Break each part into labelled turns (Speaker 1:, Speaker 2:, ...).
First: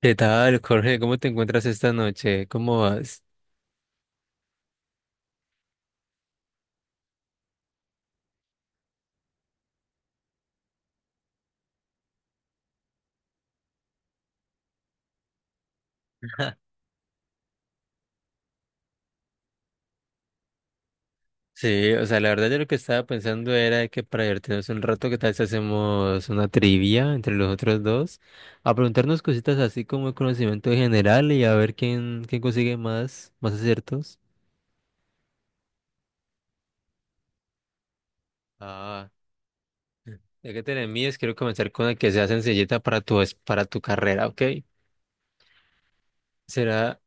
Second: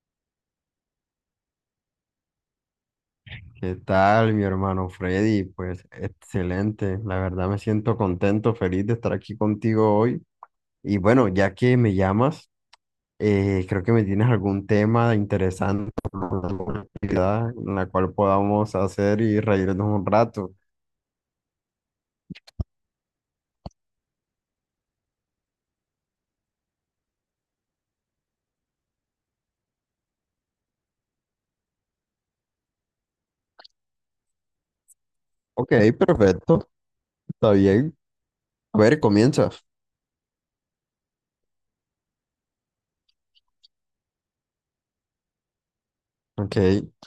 Speaker 1: ¿Qué tal, Jorge? ¿Cómo te encuentras esta noche? ¿Cómo vas?
Speaker 2: ¿Qué tal, mi hermano Freddy? Pues excelente, la verdad me siento contento, feliz de estar aquí contigo hoy. Y bueno, ya que me llamas, creo que me tienes algún tema interesante, alguna actividad en la cual podamos hacer y reírnos un rato.
Speaker 1: Sí, o sea, la verdad yo lo que estaba pensando era que para divertirnos un rato, ¿qué tal si hacemos una trivia entre los otros dos? A preguntarnos cositas así como el conocimiento general y a ver quién, quién consigue más, más aciertos.
Speaker 2: Ok, perfecto, está bien. A ver,
Speaker 1: Ah,
Speaker 2: comienza.
Speaker 1: ya que te la mides, quiero comenzar con la que sea sencillita para tu, para tu carrera, ¿ok?
Speaker 2: Ok,
Speaker 1: Será,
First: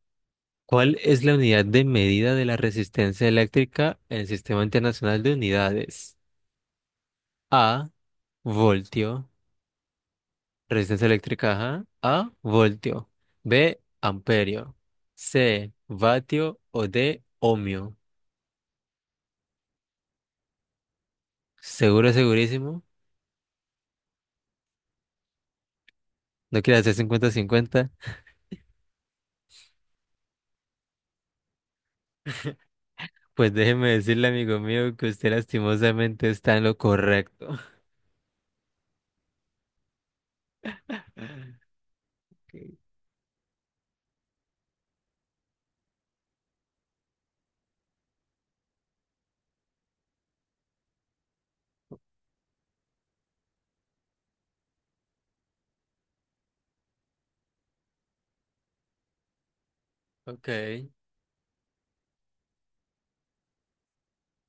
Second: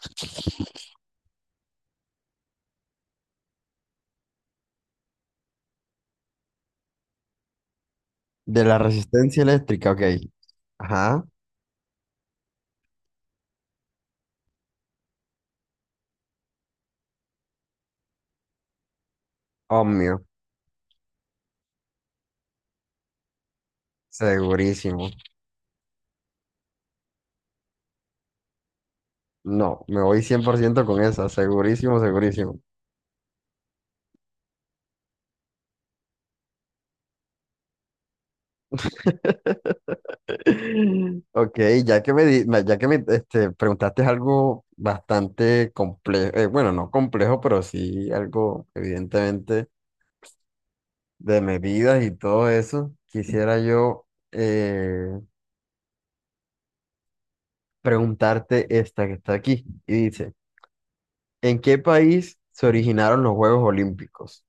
Speaker 1: ¿cuál es la unidad de medida de la resistencia eléctrica en el Sistema Internacional de Unidades? A,
Speaker 2: de la
Speaker 1: voltio,
Speaker 2: resistencia eléctrica, ok.
Speaker 1: resistencia
Speaker 2: Ajá,
Speaker 1: eléctrica, ajá. A, voltio. B, amperio. C, vatio o D, ohmio.
Speaker 2: obvio,
Speaker 1: Seguro, segurísimo.
Speaker 2: segurísimo.
Speaker 1: No quiere hacer cincuenta cincuenta.
Speaker 2: No, me voy 100% con esa, segurísimo, segurísimo.
Speaker 1: Pues déjeme decirle, amigo mío, que usted lastimosamente está en lo correcto.
Speaker 2: Ok, ya que me preguntaste algo bastante complejo, bueno, no complejo, pero sí algo evidentemente de medidas y todo eso, quisiera yo eh, preguntarte esta que está aquí y dice,
Speaker 1: Ok.
Speaker 2: ¿en qué país se originaron los Juegos Olímpicos?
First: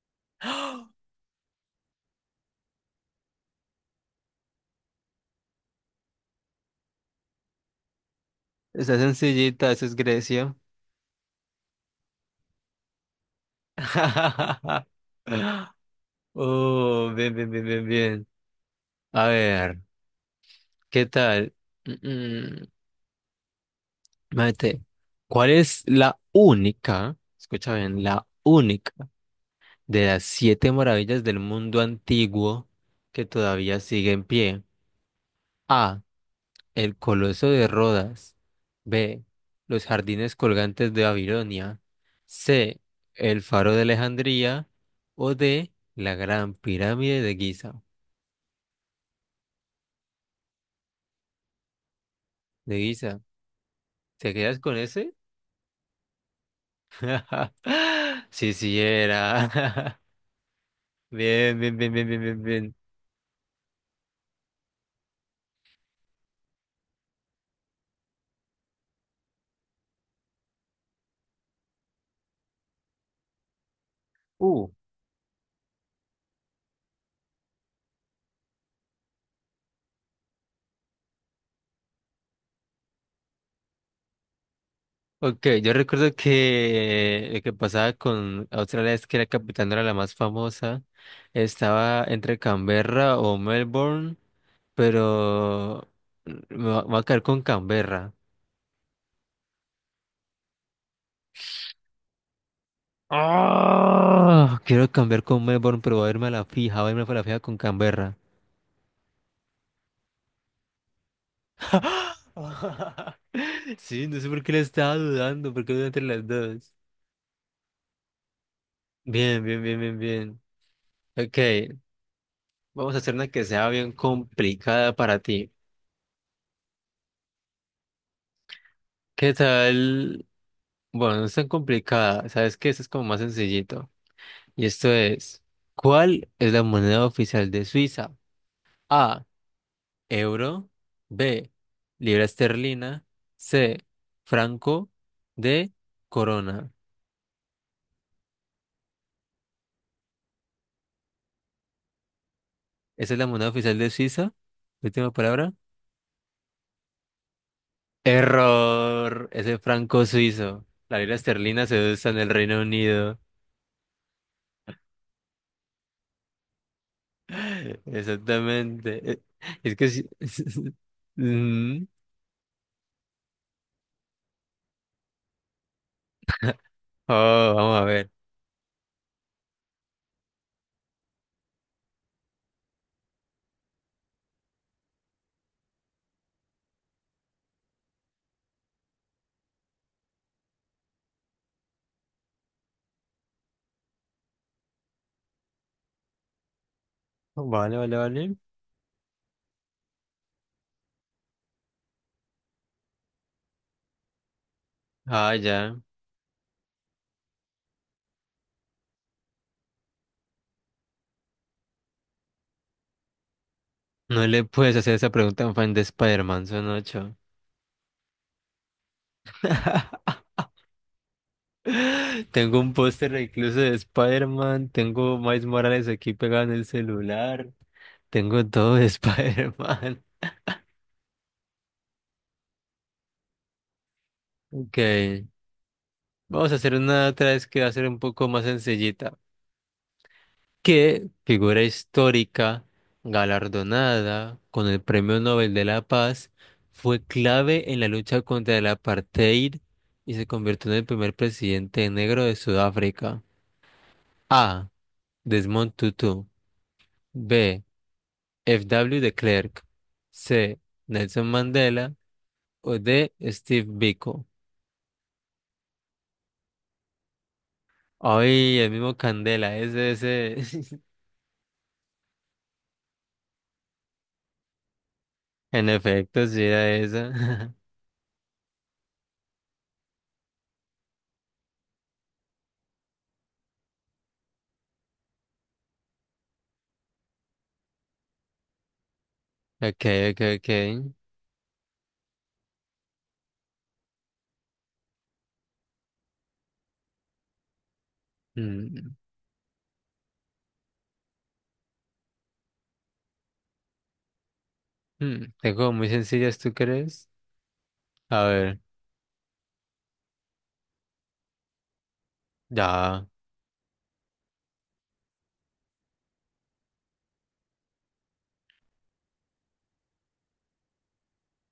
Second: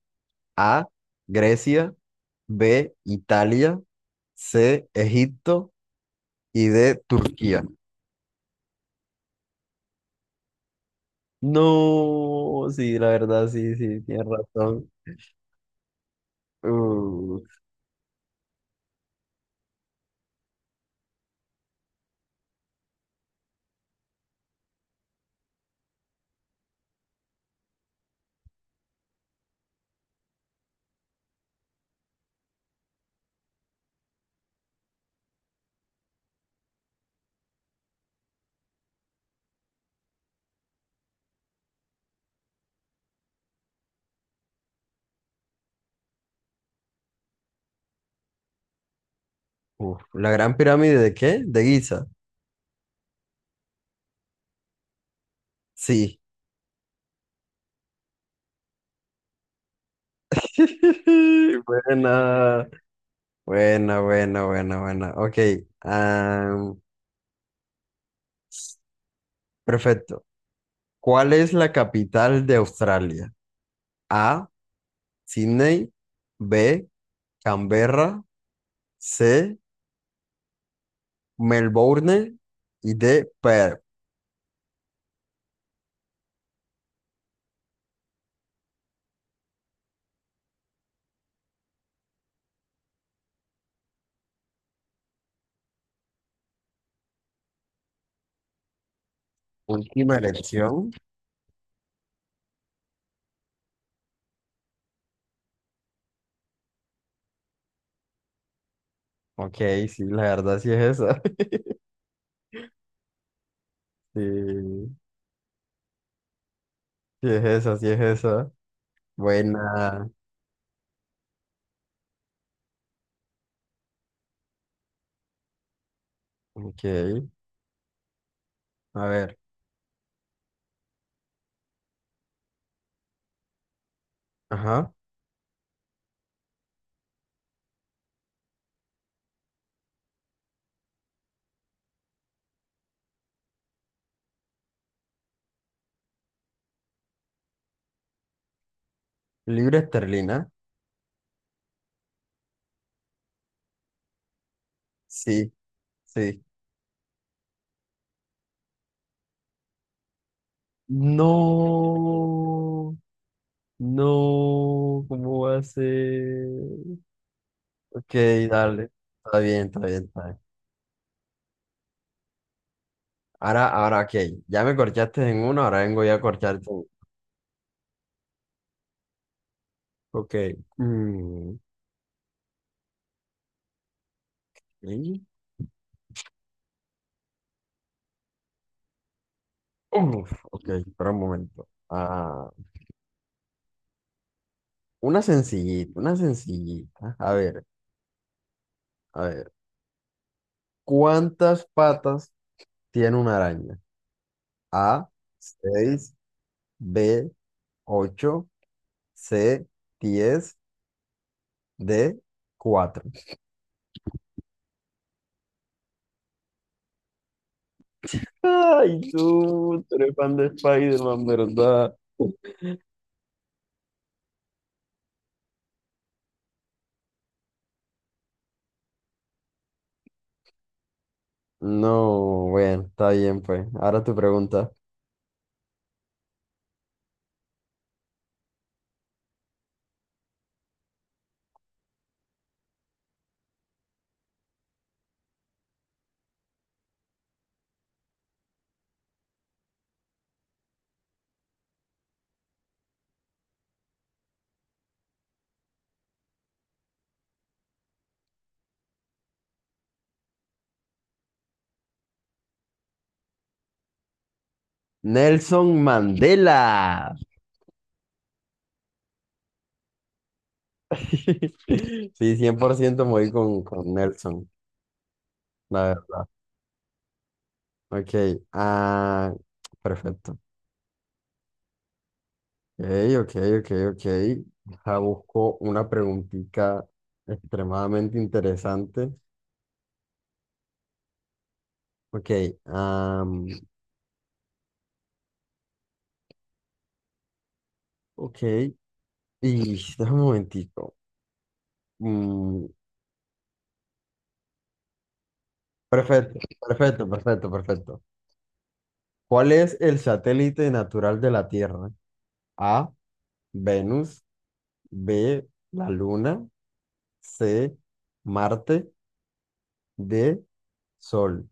Speaker 2: A,
Speaker 1: ¡Ah!
Speaker 2: Grecia. B, Italia. C, Egipto. Y D, Turquía.
Speaker 1: Está sencillita, eso es Grecia.
Speaker 2: No, sí, la verdad, sí, sí, tienes razón.
Speaker 1: Oh, bien,
Speaker 2: Uh,
Speaker 1: bien, bien, bien, bien. A ver, ¿qué tal? Mate, ¿cuál es la única, escucha bien, la única de las siete maravillas del mundo antiguo que todavía sigue en pie? A, El Coloso de Rodas. B, Los jardines colgantes de Babilonia. C, El Faro de Alejandría. O D, La Gran Pirámide de Giza.
Speaker 2: ¿La gran pirámide de qué? ¿De Giza?
Speaker 1: De Giza. ¿Te quedas con ese?
Speaker 2: Sí.
Speaker 1: Sí, sí era. Bien, bien, bien, bien, bien, bien,
Speaker 2: Buena,
Speaker 1: bien.
Speaker 2: buena, buena, buena, buena. Ok. am, Perfecto. ¿Cuál es la capital de Australia? A,
Speaker 1: Uh,
Speaker 2: Sydney. B, Canberra. C, Melbourne. Y D, Perth.
Speaker 1: Ok, yo recuerdo que lo que pasaba con Australia es que la capital no era la más famosa. Estaba entre Canberra o Melbourne, pero me voy a caer con Canberra.
Speaker 2: Última elección.
Speaker 1: ¡Ah! Quiero cambiar con Melbourne, pero voy a irme a la fija, voy a irme a la fija con Canberra.
Speaker 2: Ok, sí, la verdad sí es esa.
Speaker 1: Sí, no sé por qué le
Speaker 2: Sí,
Speaker 1: estaba dudando, porque dudé entre las dos.
Speaker 2: sí es esa, sí es esa.
Speaker 1: Bien, bien, bien, bien,
Speaker 2: Buena.
Speaker 1: bien. Ok, vamos a hacer una que sea bien complicada para ti.
Speaker 2: Ok. A
Speaker 1: ¿Qué
Speaker 2: ver.
Speaker 1: tal? Bueno, no es tan complicada. ¿Sabes qué? Esto es como más sencillito. Y esto
Speaker 2: Ajá.
Speaker 1: es, ¿cuál es la moneda oficial de Suiza? A, euro, B, libra esterlina, C, franco, D, corona.
Speaker 2: Libra esterlina.
Speaker 1: ¿Esa es la moneda oficial de Suiza? Última palabra.
Speaker 2: Sí, sí.
Speaker 1: Error. Es el franco suizo. La libra esterlina se usa en el Reino
Speaker 2: No,
Speaker 1: Unido.
Speaker 2: no, ¿cómo va a ser? Ok,
Speaker 1: Exactamente.
Speaker 2: dale. Está bien,
Speaker 1: Es
Speaker 2: está
Speaker 1: que
Speaker 2: bien,
Speaker 1: sí.
Speaker 2: está bien.
Speaker 1: Ujú.
Speaker 2: Ahora, ahora, ok. Ya me corchaste en uno, ahora vengo yo a corcharte en uno.
Speaker 1: Oh, vamos a ver.
Speaker 2: Ok. Mm, ¿Y? Uf, ok, espera un momento. Ah, una sencillita, una sencillita. A ver,
Speaker 1: Vale, vale, vale.
Speaker 2: a ver. ¿Cuántas patas tiene una araña? A,
Speaker 1: Ah, ya.
Speaker 2: seis. B, 8. C, diez. D, cuatro.
Speaker 1: No le puedes hacer esa pregunta a un fan de Spider-Man, son ocho.
Speaker 2: Ay, tú eres fan de Spider-Man, ¿verdad?
Speaker 1: Tengo un póster incluso de Spider-Man. Tengo Miles Morales aquí pegado en el celular. Tengo todo de Spider-Man.
Speaker 2: No, bueno, está bien, pues. Ahora tu pregunta.
Speaker 1: Ok. Vamos a hacer una otra vez que va a ser un poco más sencillita. Que figura histórica, galardonada con el Premio Nobel de la Paz, fue clave en la lucha contra el apartheid y se convirtió en el primer presidente negro de Sudáfrica. A, Desmond Tutu. B, F W de Klerk. C, Nelson Mandela. O D, Steve Biko.
Speaker 2: Nelson Mandela.
Speaker 1: Ay, el mismo Candela, ese, ese.
Speaker 2: Sí, 100% me voy con Nelson,
Speaker 1: En
Speaker 2: la verdad.
Speaker 1: efecto, sí era esa.
Speaker 2: Ok, ah, perfecto. Ok, ok, ok, ok. Ya busco una preguntita extremadamente interesante.
Speaker 1: Ok, ok, ok.
Speaker 2: Ok, am, ok.
Speaker 1: Mm.
Speaker 2: Y déjame un momentico. Mm,
Speaker 1: Mm, tengo muy sencillas,
Speaker 2: perfecto,
Speaker 1: ¿tú
Speaker 2: perfecto,
Speaker 1: crees?
Speaker 2: perfecto, perfecto.
Speaker 1: A ver,
Speaker 2: ¿Cuál es el satélite natural de la Tierra? A,
Speaker 1: ya.
Speaker 2: Venus. B, la Luna. C, Marte. D, Sol.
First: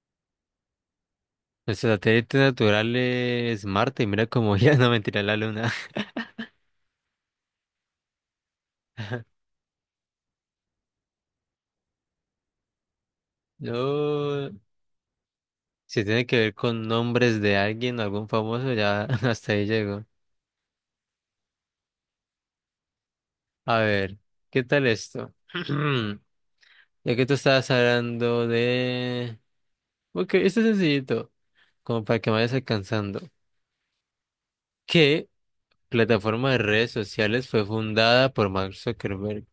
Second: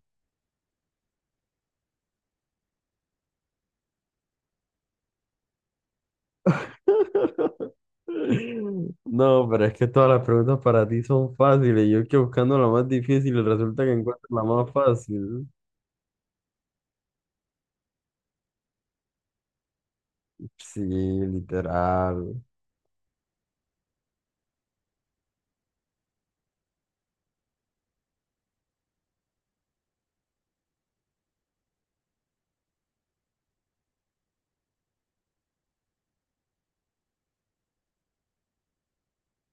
Speaker 1: Nuestro satélite natural es Marte y mira cómo ya no, mentira, la luna.
Speaker 2: No, pero es que todas las preguntas para ti son fáciles. Yo que buscando la más difícil y resulta que encuentro la
Speaker 1: No,
Speaker 2: más fácil.
Speaker 1: si tiene que ver con nombres de alguien, algún famoso, ya hasta ahí llego.
Speaker 2: Sí, literal.
Speaker 1: A ver, ¿qué tal esto? Ya que tú estabas hablando de... Ok, esto es sencillito, como para que me vayas alcanzando. ¿Qué plataforma de redes sociales fue fundada por Mark Zuckerberg?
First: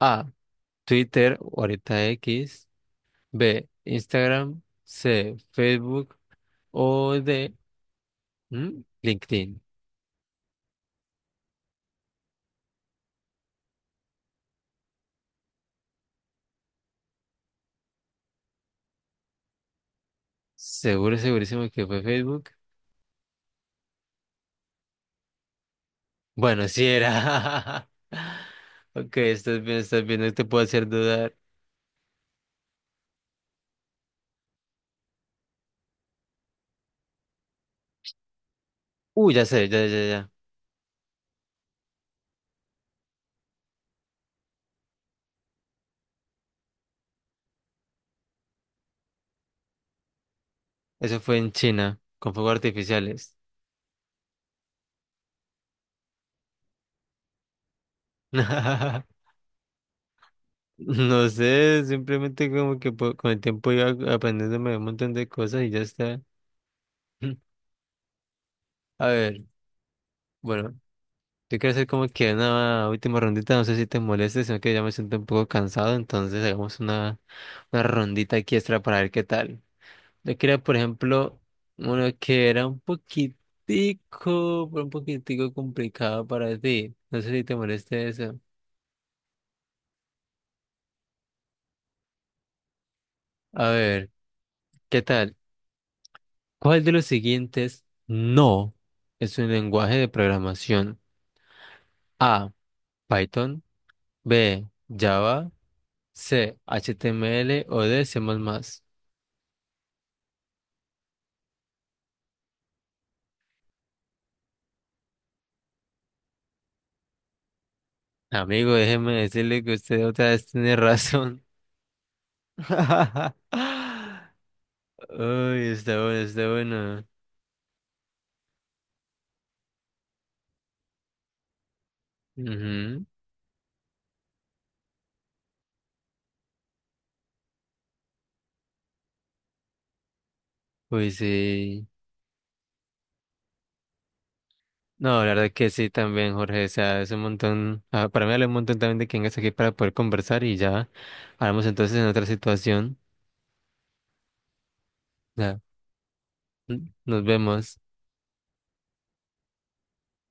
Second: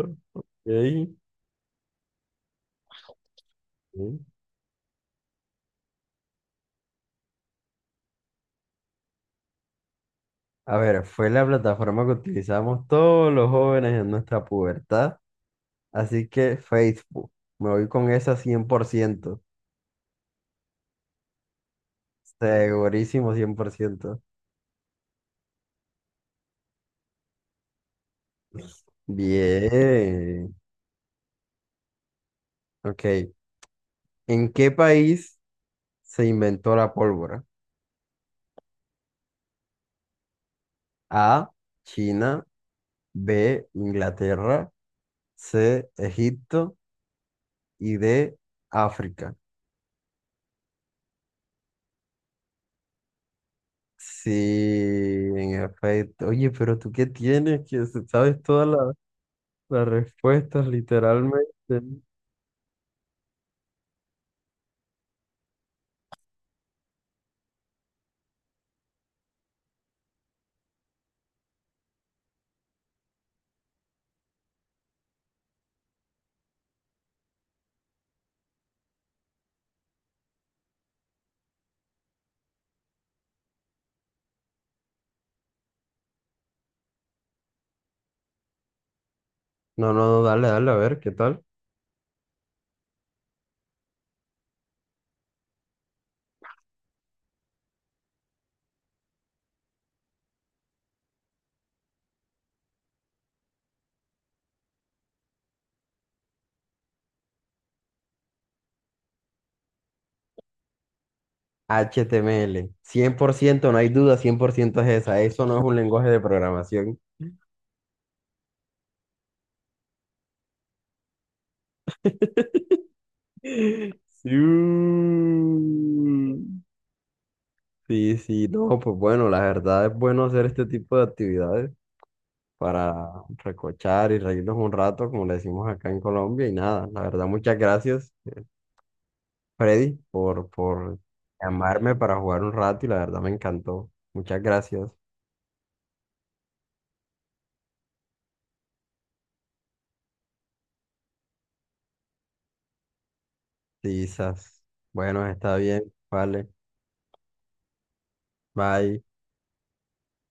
Speaker 1: A,
Speaker 2: Ok,
Speaker 1: Twitter, o ahorita X. B,
Speaker 2: ok.
Speaker 1: Instagram. C, Facebook. O D, ¿mm? LinkedIn.
Speaker 2: A ver, fue la plataforma que utilizamos todos los jóvenes en nuestra pubertad, así que Facebook. Me voy con esa cien por ciento,
Speaker 1: Seguro, segurísimo que fue Facebook.
Speaker 2: segurísimo 100%.
Speaker 1: Bueno, sí era. Ok, estás bien, no te
Speaker 2: Bien,
Speaker 1: puedo hacer dudar.
Speaker 2: ok. ¿En qué país se inventó la pólvora?
Speaker 1: Ya sé, ya, ya, ya.
Speaker 2: A, China. B, Inglaterra. C, Egipto. Y D, África.
Speaker 1: Eso fue en China, con fuegos artificiales.
Speaker 2: Sí, en efecto. Oye, pero tú qué tienes, que sabes todas. La respuesta es
Speaker 1: No
Speaker 2: literalmente.
Speaker 1: sé, simplemente como que con el tiempo iba aprendiéndome un montón de cosas y ya está. A ver, bueno. Yo quiero hacer como que una última rondita, no sé si te moleste, sino que ya me siento un poco cansado, entonces hagamos una, rondita aquí extra para ver qué tal. Yo quería, por ejemplo, uno que era un poquitico, pero un poquitico complicado para ti. No sé si te moleste eso.
Speaker 2: No, no, no, dale, dale, a ver, ¿qué tal?
Speaker 1: A ver, ¿qué tal? ¿Cuál de los siguientes no es un lenguaje de programación? A, Python, B, Java, C, HTML o D, C++.
Speaker 2: HTML. Ciento no hay duda, 100% es esa. Eso no es un lenguaje de programación.
Speaker 1: Amigo, déjeme decirle que usted otra vez tiene razón. Uy,
Speaker 2: Sí,
Speaker 1: está bueno, está bueno.
Speaker 2: sí, sí, no, pues bueno, la verdad es bueno hacer este tipo de actividades para
Speaker 1: Ujú.
Speaker 2: recochar y reírnos un rato, como le decimos acá en Colombia, y nada, la verdad, muchas gracias, Freddy, por
Speaker 1: Uy, sí.
Speaker 2: llamarme para jugar un rato y la verdad me encantó. Muchas gracias.
Speaker 1: No, la verdad que sí también, Jorge. O sea, es un montón. Para mí vale un montón también de que vengas aquí para poder conversar y ya hablamos entonces en otra situación.
Speaker 2: Quizás. Bueno, está
Speaker 1: Ya.
Speaker 2: bien. Vale.
Speaker 1: Nos vemos.
Speaker 2: Bye.